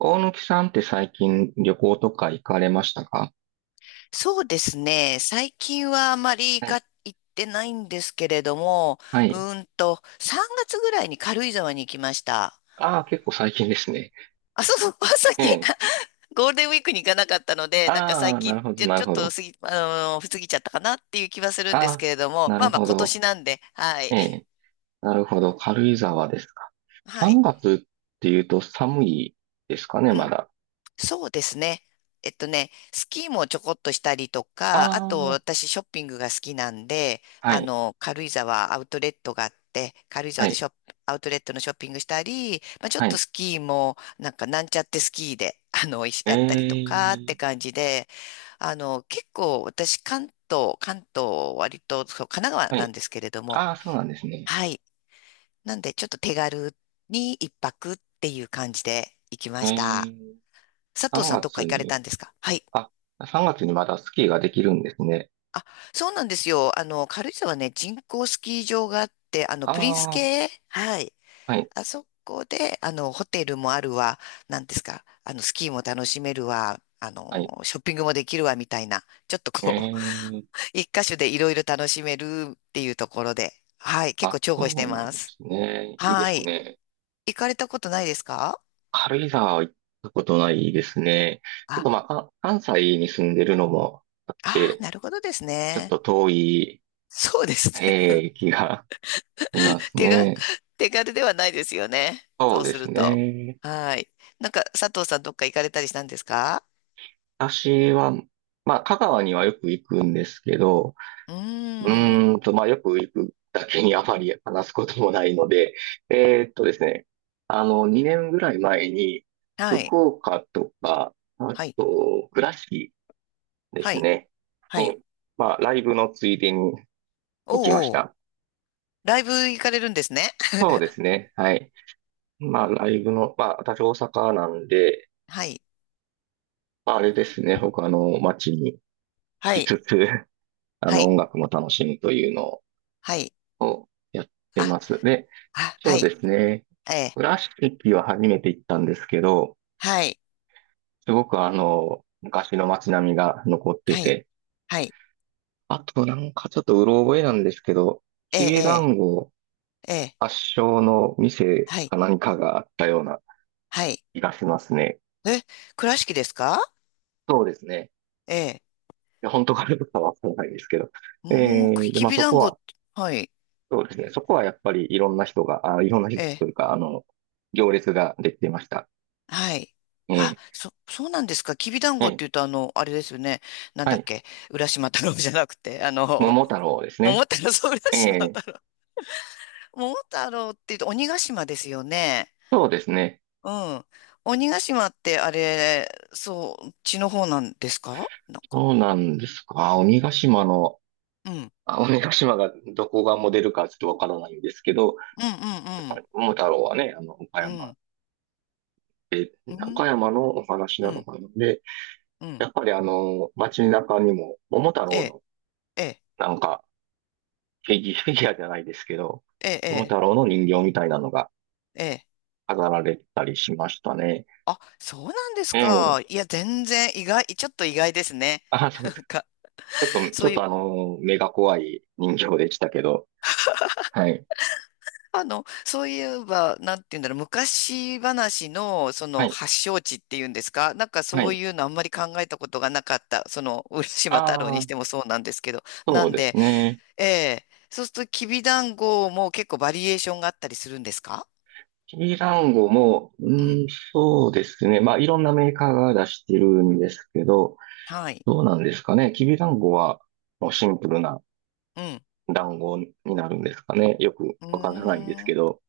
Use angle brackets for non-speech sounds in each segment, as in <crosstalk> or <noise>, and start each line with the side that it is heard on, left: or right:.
right: 大貫さんって最近旅行とか行かれましたか？
left: そうですね。最近はあまり
right: はい。
left: か行ってないんですけれども、
right: はい。
left: 3月ぐらいに軽井沢に行きました。
right: ああ、結構最近ですね。
left: あ、そうそう、<laughs> さっ
right: え
left: き
right: え。
left: <laughs> ゴールデンウィークに行かなかったので、なんか
right: あ
left: 最
right: あ、な
left: 近、
right: るほど、な
left: ち
right: る
left: ょっ
right: ほ
left: と
right: ど。
left: 過ぎ、過ぎちゃったかなっていう気はするんで
right: あ
left: す
right: あ、
left: けれども、
right: な
left: ま
right: る
left: あまあ
right: ほ
left: 今
right: ど。
left: 年なんで、はい。
right: ええ。なるほど。軽井沢ですか。
left: は
right: 3
left: い。
right: 月っていうと寒いですかね、
left: う
right: ま
left: ん。
right: だ。
left: そうですね。えっとね、スキーもちょこっとしたりと
right: あ
left: か、あと
right: あ、
left: 私ショッピングが好きなんで、
right: は
left: あ
right: い、
left: の、軽井沢アウトレットがあって、軽井
right: は
left: 沢で
right: い、
left: ショップ、アウトレットのショッピングしたり、まあ、ちょっ
right: は
left: と
right: い。
left: スキーも、なんかなんちゃってスキーで、あの、いやったりと
right: え
left: かって
right: え、
left: 感じで、あの、結構私関東、関東割と、そう、神奈川
right: は
left: なん
right: い。
left: ですけれども、
right: ああ、そうなんですね。
left: はい。なんでちょっと手軽に一泊っていう感じで行きま
right: え
left: した。
right: え、
left: 佐藤
right: 3
left: さんどっか
right: 月
left: 行かれ
right: に、
left: たんですか？はい。
right: あ、3月にまだスキーができるんですね。
left: あ、そうなんですよ。あの、軽井沢ね、人工スキー場があって、あの、プリンス
right: ああ、
left: 系はい。
right: はい、
left: あそこで、あの、ホテルもあるわ、なんですか、あの、スキーも楽しめるわ、あ
right: はい。
left: の、ショッピングもできるわ、みたいな、ちょっとこう、
right: ええ、
left: <laughs> 一箇所でいろいろ楽しめるっていうところで、はい、結
right: あ、
left: 構重宝し
right: そ
left: て
right: うなん
left: ま
right: で
left: す。
right: すね。いいで
left: は
right: す
left: い。
right: ね。
left: 行かれたことないですか？
right: 軽井沢は行ったことないですね。ちょっ
left: あ、
right: とまあ、関西に住んでるのもあっ
left: あー、
right: て、
left: なるほどです
right: ちょっ
left: ね。
right: と遠い、
left: そうですね。
right: 気がします
left: 手が、<laughs>
right: ね。
left: 手軽ではないですよね。
right: そ
left: そ
right: う
left: う
right: で
left: す
right: す
left: ると。
right: ね。
left: はい。なんか、佐藤さんどっか行かれたりしたんですか？
right: 私は、まあ、香川にはよく行くんですけど、
left: うーん。
right: まあ、よく行くだけにあまり話すこともないので、ですね、あの、2年ぐらい前に、
left: はい。
right: 福岡とか、あ
left: はい。
right: と、倉敷、で
left: は
right: す
left: い。
right: ね。
left: はい。
right: に、まあ、ライブのついでに行きまし
left: おうおう。
right: た。
left: ライブ行かれるんですね。
right: そうで
left: <laughs>
right: すね。はい。まあ、ライブの、まあ、私大阪なんで、
left: はい。
right: まあ、あれですね。他の街に行
left: は
right: き
left: い。
right: つつ、<laughs> あ
left: は
right: の、
left: い。
right: 音楽も楽しむというのを
left: はい。
right: やって
left: あ、
right: ます。で、
left: あ、
right: そ
left: は
right: うで
left: い。
right: すね。
left: ええ。
right: 倉敷は初めて行ったんですけど、
left: はい。
right: すごくあの、昔の街並みが残って
left: はい。
right: て、
left: はい。
right: あとなんかちょっとうろ覚えなんですけど、
left: え
right: きびだ
left: え、
right: んご
left: ええ、ええ。
right: 発祥の店
left: はい。
right: か何かがあったような
left: はい。
right: 気がしますね。
left: え、倉敷ですか？
right: そうですね。
left: ええ。
right: いや本当かどうかはわからないですけど。
left: うーん、
right: で、
left: き
right: まあ
left: び
right: そ
left: だん
right: こ
left: ご。
right: は、
left: はい。
right: そうですね。そこはやっぱりいろんな人が、あ、いろんな
left: え
right: 人と
left: え。
right: いうか、あの、行列ができていました。
left: はい。
right: え
left: あ、
right: え、
left: そうなんですか。きびだんご
right: え
left: って
right: え、
left: 言うと、あの、あれですよね。なん
right: は
left: だっ
right: い。
left: け。浦島太郎 <laughs> じゃなくて、あの、
right: 桃太郎です
left: 桃
right: ね。
left: 太郎、そう、浦
right: え
left: 島
right: え、
left: 太郎。<laughs> 桃太郎って言うと、鬼ヶ島ですよね。
right: そうですね。
left: うん。鬼ヶ島って、あれ、そう、血の方なんですか？なんか。
right: そうなんですか。鬼ヶ島の、
left: うん。うん
right: あ、鬼ヶ島がどこがモデルかちょっとわからないんですけど、
left: う
right: やっぱ
left: ん
right: り桃太郎はね、あの、岡
left: うん。う
right: 山
left: ん。
right: で、
left: うん。
right: 岡山のお話
left: う
right: なの
left: ん。
right: かなので、
left: うん
right: やっぱりあの、街中にも桃太
left: え
right: 郎
left: え、
right: の
left: ええ、
right: なんか、フィギュアじゃないですけど、
left: え
right: 桃
left: え、
right: 太郎の人形みたいなのが
left: ええ。ええ
right: 飾られたりしましたね。
left: あ、そうなんです
right: え
left: か。
right: え。
left: いや、全然意外、ちょっと意外ですね。
right: あ、そう
left: なん
right: ですか。
left: か。
right: ちょっと、ち
left: そ
right: ょ
left: う
right: っ
left: い
right: と
left: う
right: あの、目が怖い人形でしたけど。はい。
left: あの、そういえば、なんて言うんだろう、昔話の、そ
right: は
left: の、
right: い。
left: 発祥地っていうんですか、なんか
right: は
left: そう
right: い。
left: いうのあんまり考えたことがなかった、その、浦島太郎
right: あ
left: に
right: あ、
left: してもそうなんですけど、な
right: そう
left: ん
right: です
left: で、
right: ね。
left: ええ、そうすると、きびだんごも結構バリエーションがあったりするんですか？
right: きランゴも、う
left: うん。
right: ん、そうですね。まあ、いろんなメーカーが出してるんですけど、
left: はい。
right: どうなんですかね。きびだんごは、もうシンプルな
left: うん。
right: 団子になるんですかね。よく
left: う
right: わからないんです
left: ー
right: け
left: ん。
right: ど。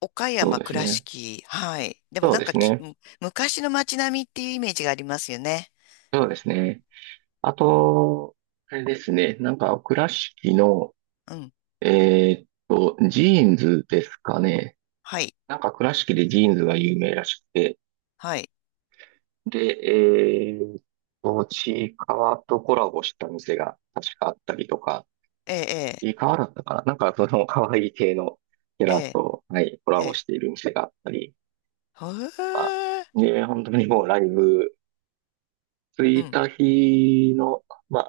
left: 岡
right: そう
left: 山、
right: です
left: 倉
right: ね。
left: 敷。はい。でも
right: そう
left: なん
right: で
left: か
right: す
left: き、
right: ね。
left: む昔の街並みっていうイメージがありますよね。
right: そうですね。あと、あれですね。なんか、倉敷の、
left: うん。
right: ジーンズですかね。
left: はい。
right: なんか、倉敷でジーンズが有名らしくて。
left: はい。
right: で、えーっちいかわとコラボした店が確かあったりとか、
left: ええ、
right: ちいかわだったかな。なんか、その可愛い系のキャ
left: え
right: ラ
left: え、
right: と、はい、コラ
left: ええ、え
right: ボ
left: え。
right: している店があったり
left: へ
right: とか。
left: え
right: で、本当にもうライブ、着
left: う
right: い
left: ん。
right: た日の、ま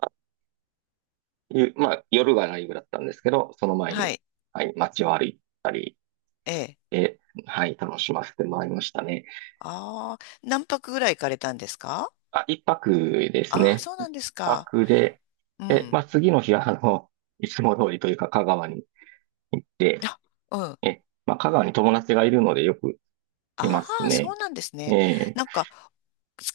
right: いう、まあ、夜がライブだったんですけど、その前
left: は
right: に、
left: い。
right: はい、街を歩いたり
left: ええ。
right: で、はい、楽しませてもらいましたね。
left: ああ、何泊ぐらい行かれたんですか？
right: あ、一泊です
left: ああー、
right: ね。
left: そう
right: 一
left: なんですか。
right: 泊で、
left: う
right: で、ま
left: ん。
right: あ、次の日は、あの、いつも通りというか、香川に行って、
left: あ、うん。
right: まあ、香川に友達がいるのでよくいま
left: あ
right: す
left: あ、そ
right: ね。
left: うなんです
right: え
left: ね。
right: え、
left: なんか、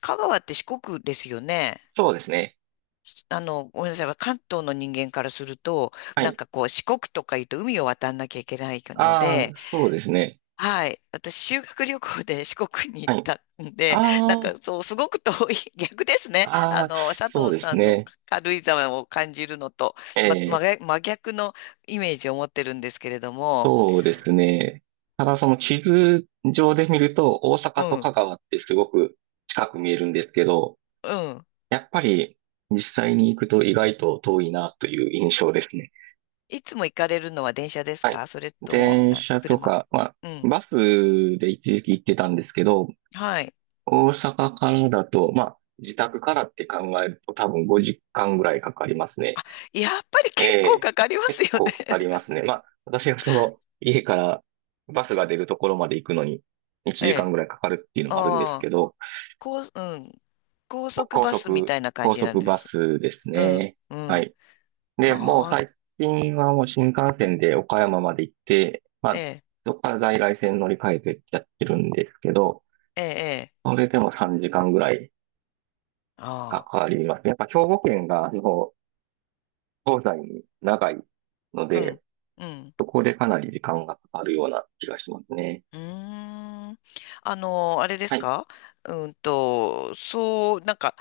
left: 香川って四国ですよね。
right: そうですね。
left: しあの、ごめんなさい。関東の人間からすると、
right: は
left: なん
right: い。
left: かこう、四国とか言うと海を渡んなきゃいけないの
right: ああ、
left: で、
right: そうですね。
left: はい。私、修学旅行で四国に行っ
right: はい。
left: たんで、なんか
right: あ
left: そう、すごく遠い、<laughs> 逆ですね。
right: あ、あ
left: あ
right: あ、
left: の、佐
right: そう
left: 藤
right: で
left: さ
right: す
left: んの
right: ね。
left: 軽井沢を感じるのと、ま、真
right: ええ、
left: 逆真逆のイメージを持ってるんですけれども、
right: そうですね。ただその地図上で見ると大
left: う
right: 阪と香
left: ん、
right: 川ってすごく近く見えるんですけど、
left: うん。
right: やっぱり実際に行くと意外と遠いなという印象ですね。
left: いつも行かれるのは電車です
right: はい。
left: か？それとも、
right: 電車と
left: 車。
right: か、まあ、
left: うん。
right: バスで一時期行ってたんですけど、
left: はい。
right: 大阪からだと、まあ、自宅からって考えると多分5時間ぐらいかかりますね。
left: やっぱり
right: え
left: 結構
right: え、
left: かかりま
right: 結
left: すよ
right: 構かか
left: ね。
right: りますね。まあ、私がその、家からバスが出るところまで行くのに、
left: <laughs>
right: 1
left: え
right: 時間
left: え。
right: ぐらいかかるっていうのもあるんです
left: あ
right: け
left: あ、
right: ど、
left: 高、うん。高速
right: 高
left: バスみ
right: 速、
left: たいな感
right: 高
left: じなん
right: 速
left: で
right: バ
left: す。
right: スです
left: うん、
right: ね。
left: う
right: は
left: ん。
right: い。で、もう
left: ああ、
right: 最近はもう新幹線で岡山まで行って、ま
left: え
right: あ、
left: え。
right: そこから在来線乗り換えてやってるんですけど、
left: ええ、ええ。
right: それでも3時間ぐらいか
left: あ
right: かりますね。やっぱ兵庫県が、その、東西に長いの
left: あ、う
right: で、
left: ん、うん。
right: そこでかなり時間がかかるような気がしますね。
left: うーん。あの、あれで
right: は
left: す
right: い。
left: か？うんと、そう、なんか、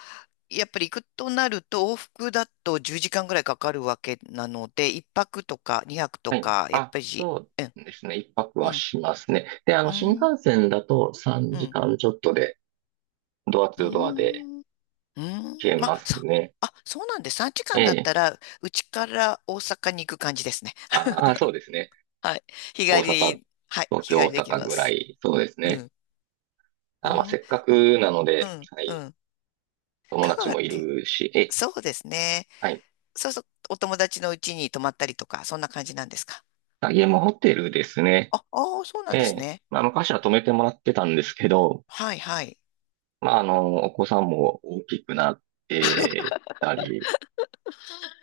left: やっぱり行くとなると、往復だと10時間ぐらいかかるわけなので、1泊とか2泊と
right: はい。
left: か、やっ
right: あ、
left: ぱり、
right: そ
left: うん、
right: うですね。一泊
left: う
right: は
left: ん、
right: しますね。で、あ
left: う
right: の、新
left: ん、
right: 幹線だと3
left: うん、
right: 時間ちょっとで、ドアツ
left: う
right: ードアで
left: ん、うん。
right: 消え
left: ま
right: ま
left: あ、
right: す
left: さ、
right: ね。
left: あ、そうなんです。3時
right: え
left: 間だっ
right: え。
left: たら、うちから大阪に行く感じですね。
right: ああ、そうですね。
left: はい。日
right: 大
left: 帰
right: 阪、
left: り、はい、
right: 東
left: 日帰
right: 京、大
left: りでき
right: 阪
left: ま
right: ぐら
left: す。
right: い、そうです
left: う
right: ね。
left: ん、う
right: あ、まあ、せ
left: ん、
right: っかくなの
left: う
right: で、
left: ん、
right: は
left: う
right: い。
left: ん。
right: 友
left: 香
right: 達
left: 川っ
right: もい
left: て、
right: るし、ええ、
left: そうですね。
right: はい。
left: そうそう、お友達の家に泊まったりとか、そんな感じなんですか。
right: あ、家もホテルですね。
left: あ、ああ、そうなん
right: え
left: です
right: え。
left: ね。
right: まあ、昔は泊めてもらってたんですけど、
left: はい、はい。
right: まあ、あの、お子さんも大きくなってたり、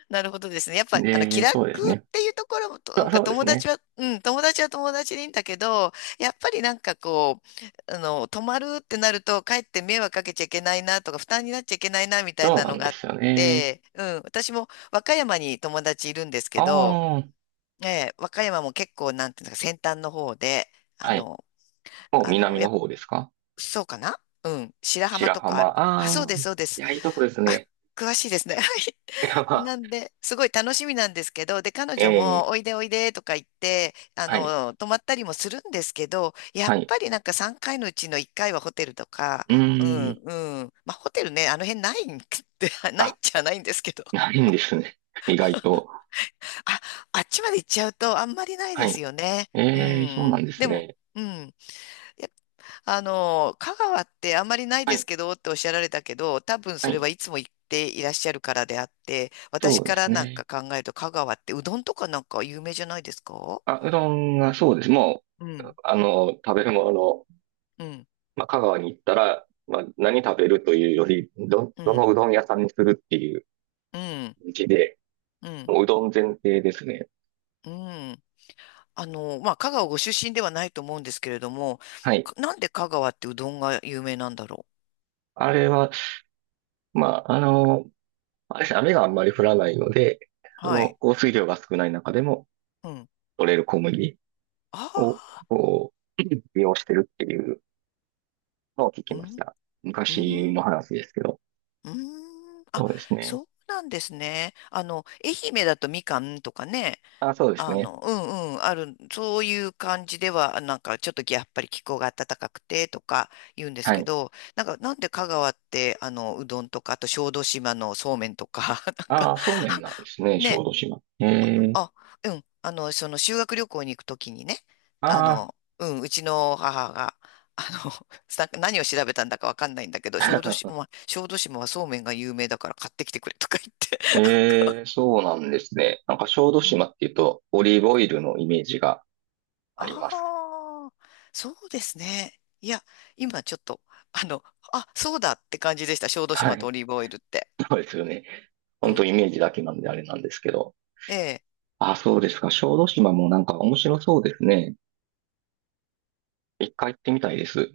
left: なるほどですね。やっぱり、あの、気
right: で、
left: 楽
right: そうです
left: っ
right: ね。
left: ていうところも、とな
right: あ、
left: んか
right: そうで
left: 友
right: す
left: 達
right: ね。
left: は、うん、友達は友達でいいんだけど、やっぱりなんかこう、あの、泊まるってなると、かえって迷惑かけちゃいけないなとか、負担になっちゃいけないなみたい
right: そう
left: な
right: な
left: の
right: ん
left: があ
right: で
left: っ
right: すよね。
left: て、うん、私も和歌山に友達いるんですけど、
right: ああ、
left: ええ、和歌山も結構、なんていうのか、先端の方で、あ
right: はい。
left: の、
right: もう
left: あの、
right: 南
left: や
right: の
left: っ
right: 方ですか？
left: そうかな？うん。白浜
right: 白
left: とか
right: 浜。
left: ある。あ、
right: あ
left: そう
right: あ、
left: です、
right: い
left: そうです。
right: や、いいとこです
left: あ、
right: ね。
left: 詳しいですね。はい。
right: いや、まあ、
left: なんで、すごい楽しみなんですけど、で、彼
right: え
left: 女も、
right: え、
left: おいでおいでとか言って、あ
right: はい、
left: の、泊まったりもするんですけど、やっ
right: はい。
left: ぱりなんか3回のうちの1回はホテルとか、
right: う
left: うん、
right: ーん、
left: うん。まあ、ホテルね、あの辺ないん <laughs> ってないっ
right: あ、
left: ちゃないんですけど、
right: ないんですね。<laughs> 意外と。
left: あ、あっちまで行っちゃうとあんまりない
right: は
left: で
right: い。
left: すよね。う
right: ええ、そうな
left: ん。
right: んです
left: でも、
right: ね。
left: うん。あの、香川ってあんまりない
right: は
left: です
right: い、
left: けどっておっしゃられたけど、多分
right: は
left: それ
right: い。
left: はいつも行っていらっしゃるからであって、私
right: そうで
left: か
right: す
left: らなん
right: ね。
left: か考えると香川ってうどんとかなんか有名じゃないですか？
right: あ、うどんが、そうです。も
left: う
right: う、
left: ん。
right: あの、食べるもの、
left: うん、
right: まあ、香川に行ったら、まあ、何食べるというより、ど、
left: う
right: ど
left: ん、
right: のうどん屋さんにするっていう
left: うん、
right: 感じで、
left: うん、
right: もううどん前提ですね。
left: うん。あの、まあ、香川ご出身ではないと思うんですけれども、
right: はい。
left: かなんで香川ってうどんが有名なんだろ
right: あれは、まあ、あの、あれですね、雨があんまり降らないので、
left: う。
right: そ
left: は
right: の
left: い。
right: 降水量が少ない中でも
left: うん。
right: 取れる小麦
left: あ
right: を、
left: あ、
right: こう、<laughs> 利用してるっていうのを聞き
left: う
right: まし
left: ん、
right: た。
left: う
right: 昔の
left: ん、
right: 話ですけど。
left: うん。あ、
right: そうですね。
left: そうなんですね。あの、愛媛だとみかんとかね、
right: あ、そうです
left: あ
right: ね。
left: の、うんうん、ある、そういう感じでは、なんかちょっとやっぱり気候が暖かくてとか言うんです
right: は
left: け
right: い。
left: ど、なんかなんで香川って、あの、うどんとか、あと小豆島のそうめんとか、<laughs> なん
right: あ
left: か、
right: あ、そうめんなんですね、小
left: ね、
right: 豆島。ええ、
left: あ、うん、あの、その修学旅行に行くときにね、あ
right: あ
left: の、うん、うちの母が、あの、<laughs> さ何を調べたんだかわかんないんだけど、小豆
right: あ、
left: 島、小豆島はそうめんが有名だから買ってきてくれとか言って
right: <laughs> ええ、そうなんですね。なんか小豆島っていうと、オリーブオイルのイメージがあります。
left: ああ、そうですね。いや、今ちょっと、あの、あ、そうだって感じでした。小豆
right: は
left: 島と
right: い。
left: オリーブオイルって。
right: そうですよね。
left: う
right: 本
left: ん。
right: 当イメージだけなんであれなんですけど。
left: ええ
right: あ、そうですか。小豆島もなんか面白そうですね。一回行ってみたいです。